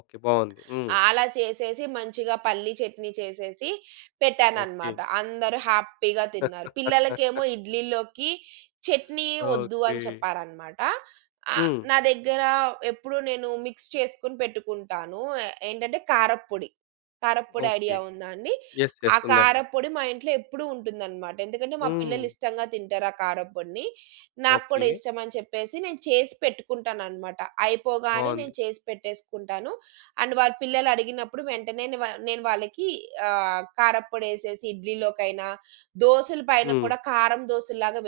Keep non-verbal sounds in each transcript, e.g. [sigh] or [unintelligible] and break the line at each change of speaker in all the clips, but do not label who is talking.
Okay. బాగుంది. హ్మ్.
ఆలా చేసేసి మంచిగా పల్లి చట్నీ చేసేసి పెట్టానన్నమాట.
ఓకే.
అందరూ హ్యాపీగా తిన్నారు.
[laughs]
పిల్లలకేమో ఇడ్లీలోకి చట్నీ వద్దు
ఓకే.
అని చెప్పారన్నమాట. ఆహ్,
హ్మ్.
నా దగ్గర ఎప్పుడు నేను మిక్స్ చేసుకొని పెట్టుకుంటాను. ఆహ్, ఏంటంటే కారప్పొడి. కారప్పొడి ఐడియా
ఓకే.
ఉందా అండి?
యెస్.
ఆ
యెస్. ఉందండి.
కారప్పొడి మా ఇంట్లో ఎప్పుడూ ఉంటుందన్నమాట. ఎందుకంటే మా పిల్లలు
హ్మ్.
ఇష్టంగా తింటారు ఆ కారప్పొడిని. నాకు కూడా
ఓకే.
ఇష్టం అని చెప్పేసి నేను చేసి పెట్టుకుంటానన్నమాట. అయిపోగానే నేను
బావుంది.
చేసి పెట్టేసుకుంటాను. అండ్ వాళ్ళ పిల్లలు అడిగినప్పుడు వెంటనే నేను వా నేను వాళ్ళకి ఆహ్, కారప్పొడేసేసి ఇడ్లీలోకైనా, దోసల పైన
హ్మ్.
కూడా కారం దోసల్లాగా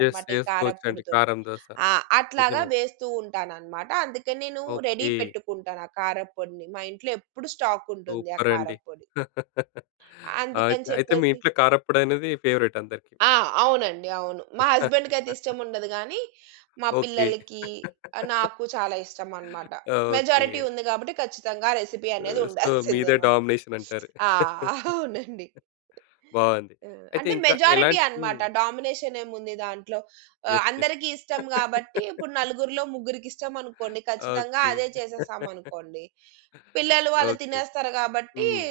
యెస్.
ఈ
చేసుకోవచ్చండి
కారప్పొడితోటి.
కారం దోస.
ఆ! అట్లాగా
నిజమే.
వేస్తూ ఉంటానన్నమాట. అందుకే నేను రెడీ
ఓకే.
పెట్టుకుంటాను ఆ కారప్పొడిని. మా ఇంట్లో ఎప్పుడు స్టాక్ ఉంటుంది ఆ
సూపర్ అండి!
కారప్పొడి.
[laughs] అయి
అందుకని
అయితే మీ
చెప్పేసి
ఇంట్లో కారప్పొడనేది ఫేవరైట్ అందరికి.
ఆ! అవునండి. అవును. మా హస్బెండ్‌కయితే
[laughs]
ఇష్టముండదు కానీ, మా
ఓకే.
పిల్లలకి,
[laughs]
నాకు చాలా ఇష్టం అన్నమాట.
ఓకే.
మెజారిటీ ఉంది కాబట్టి ఖచ్చితంగా రెసిపీ అనేది
సో,
ఉండాల్సిందే
మీదే
[chuckles] మాకు.
డామినేషన్ అంటారు.
ఆ!
[laughs]
[chuckles] అవునండి.
బాగుంది.
హ్మ్. ఆహ్,
అయితే
అంటే
ఇంకా
మెజారిటీ
ఎలాంటి హ్మ్.
అన్నమాట. డామినేషన్ ఏముంది దాంట్లో? ఆహ్,
యెస్. యెస్.
అందరికీ ఇష్టం కాబట్టి ఇప్పుడు
[laughs]
నలుగురిలో ముగ్గురికిష్టమనుకోండి ఖచ్చితంగా
ఓకే.
అదే చేసేసాం అనుకోండి.
[laughs]
పిల్లలు వాళ్ళు
ఓకే.
తినేస్తారు కాబట్టి
హ్మ్.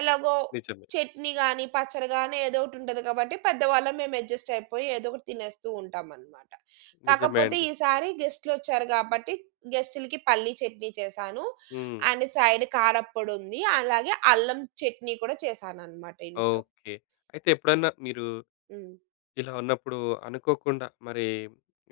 ఎలాగో
నిజమే.
చట్నీ కానీ, పచ్చడి కాని ఏదో ఒకటుంటది కాబట్టి పెద్దవాళ్ళం మేము అడ్జస్ట్ అయిపోయి ఏదో ఒకటి తినేస్తూ ఉంటామన్నమాట.
నిజమే
కాకపోతే
అండి.
ఈసారి గెస్ట్‌లొచ్చారు కాబట్టి గెస్ట్‌లకి పల్లి చట్నీ చేశాను.
హ్మ్.
అండ్ సైడ్ కారప్పొడుంది. అలాగే అల్లం చట్నీ కూడా చేశానన్నమాట ఇంట్లో.
ఓకే. అయితే ఎప్పుడన్నా మీరు
హ్మ్.
ఇలా ఉన్నప్పుడు అనుకోకుండా మరి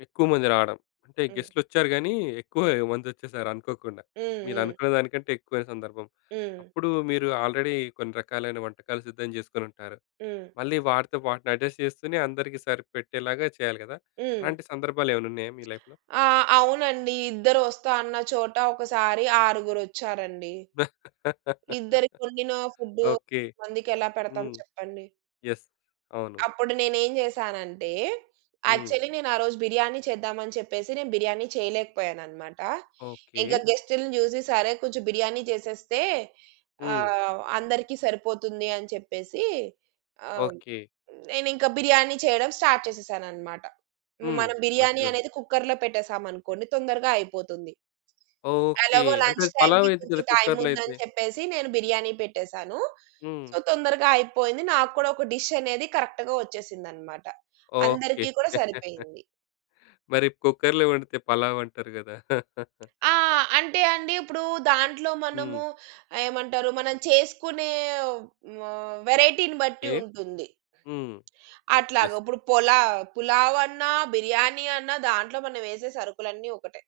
ఎక్కువ మంది రావడం, అంటే
హ్మ్.
గెస్ట్‌లొచ్చారు కానీ ఎక్కువ
హ్మ్.
మంది వచ్చేసారు అనుకోకుండా.
హ్మ్. హ్మ్.
మీరనుకున్న దానికంటే ఎక్కువైన సందర్భం.
హ్మ్.
అప్పుడు మీరు ఆల్‌రెడీ కొన్ని రకాలైన వంటకాలు సిద్ధం చేసుకొని ఉంటారు.
హ్మ్.
మళ్ళీ వాటితోపాటు అడ్జస్ట్ చేస్తూనే అందరికి సరిపెట్టేలాగా చేయాలి కదా!
హ్మ్.
అలాంటి సందర్భాలేమైనా ఉన్నాయా మీ లైఫ్‌లో?
ఆ! అవునండి. ఇద్దరు వస్తా అన్న చోట ఒకసారి ఆరుగురొచ్చారండి. ఇద్దరి కొండిన
[laughs]
ఫుడ్డు
ఓకే.
మందికి ఎలా పెడతాం
హ్మ్.
చెప్పండి?
యెస్. అవును.
అప్పుడు నేనేం చేశానంటే
హ్మ్.
యాక్చువలి నేను ఆ రోజు బిర్యానీ చేద్దాం అని చెప్పేసి నేను బిర్యానీ చేయలేకపోయానన్నమాట. ఇంక
ఓకే.
గెస్ట్‌ని చూసి, సరే, కొంచెం బిర్యానీ చేసేస్తే
హ్మ్.
ఆహ్, అందరికీ సరిపోతుంది అని చెప్పేసి ఆహ్,
ఓకే.
నేనింక బిర్యానీ చేయడం స్టార్ట్ చేసేశానన్నమాట.
హ్మ్.
మనం బిర్యానీ
[unintelligible]
అనేది కుక్కర్‌లో పెట్టేసామనుకోండి తొందరగా అయిపోతుంది.
ఓకే.
ఎలాగో
అంటే
లంచ్
అది
టైమ్‌కి
పలావయిద్ది
కొంచెం
కదా!
టైమ్
కుక్కర్‌లో అయితే?
ఉందని చెప్పేసి నేను బిర్యానీ పెట్టేసాను.
హ్మ్.
సో, తొందరగా అయిపోయింది. నాకు కూడా ఒక డిష్ అనేది కరె‌క్ట్‌గా వచ్చేసిందన్నమాట.
ఓకే.
అందరికీ కూడా
[chuckles]
సరిపోయింది.
మరి కుక్కర్‌లో వండితే పలావ్ అంటారు కదా! [chuckles]
ఆ! అంటే అండి, ఇప్పుడు దాంట్లో
హ్మ్.
మనము ఏమంటారు, మనం చేసుకునే, హ్మ్, వేరైటీని బట్టి
ఓకే.
ఉంటుంది.
హ్మ్.
అట్లాగా
యెస్.
ఇప్పుడు పొలా పులావన్నా, బిర్యాని అన్నా దాంట్లో మనం వేసే సరుకులన్నీ ఒకటే.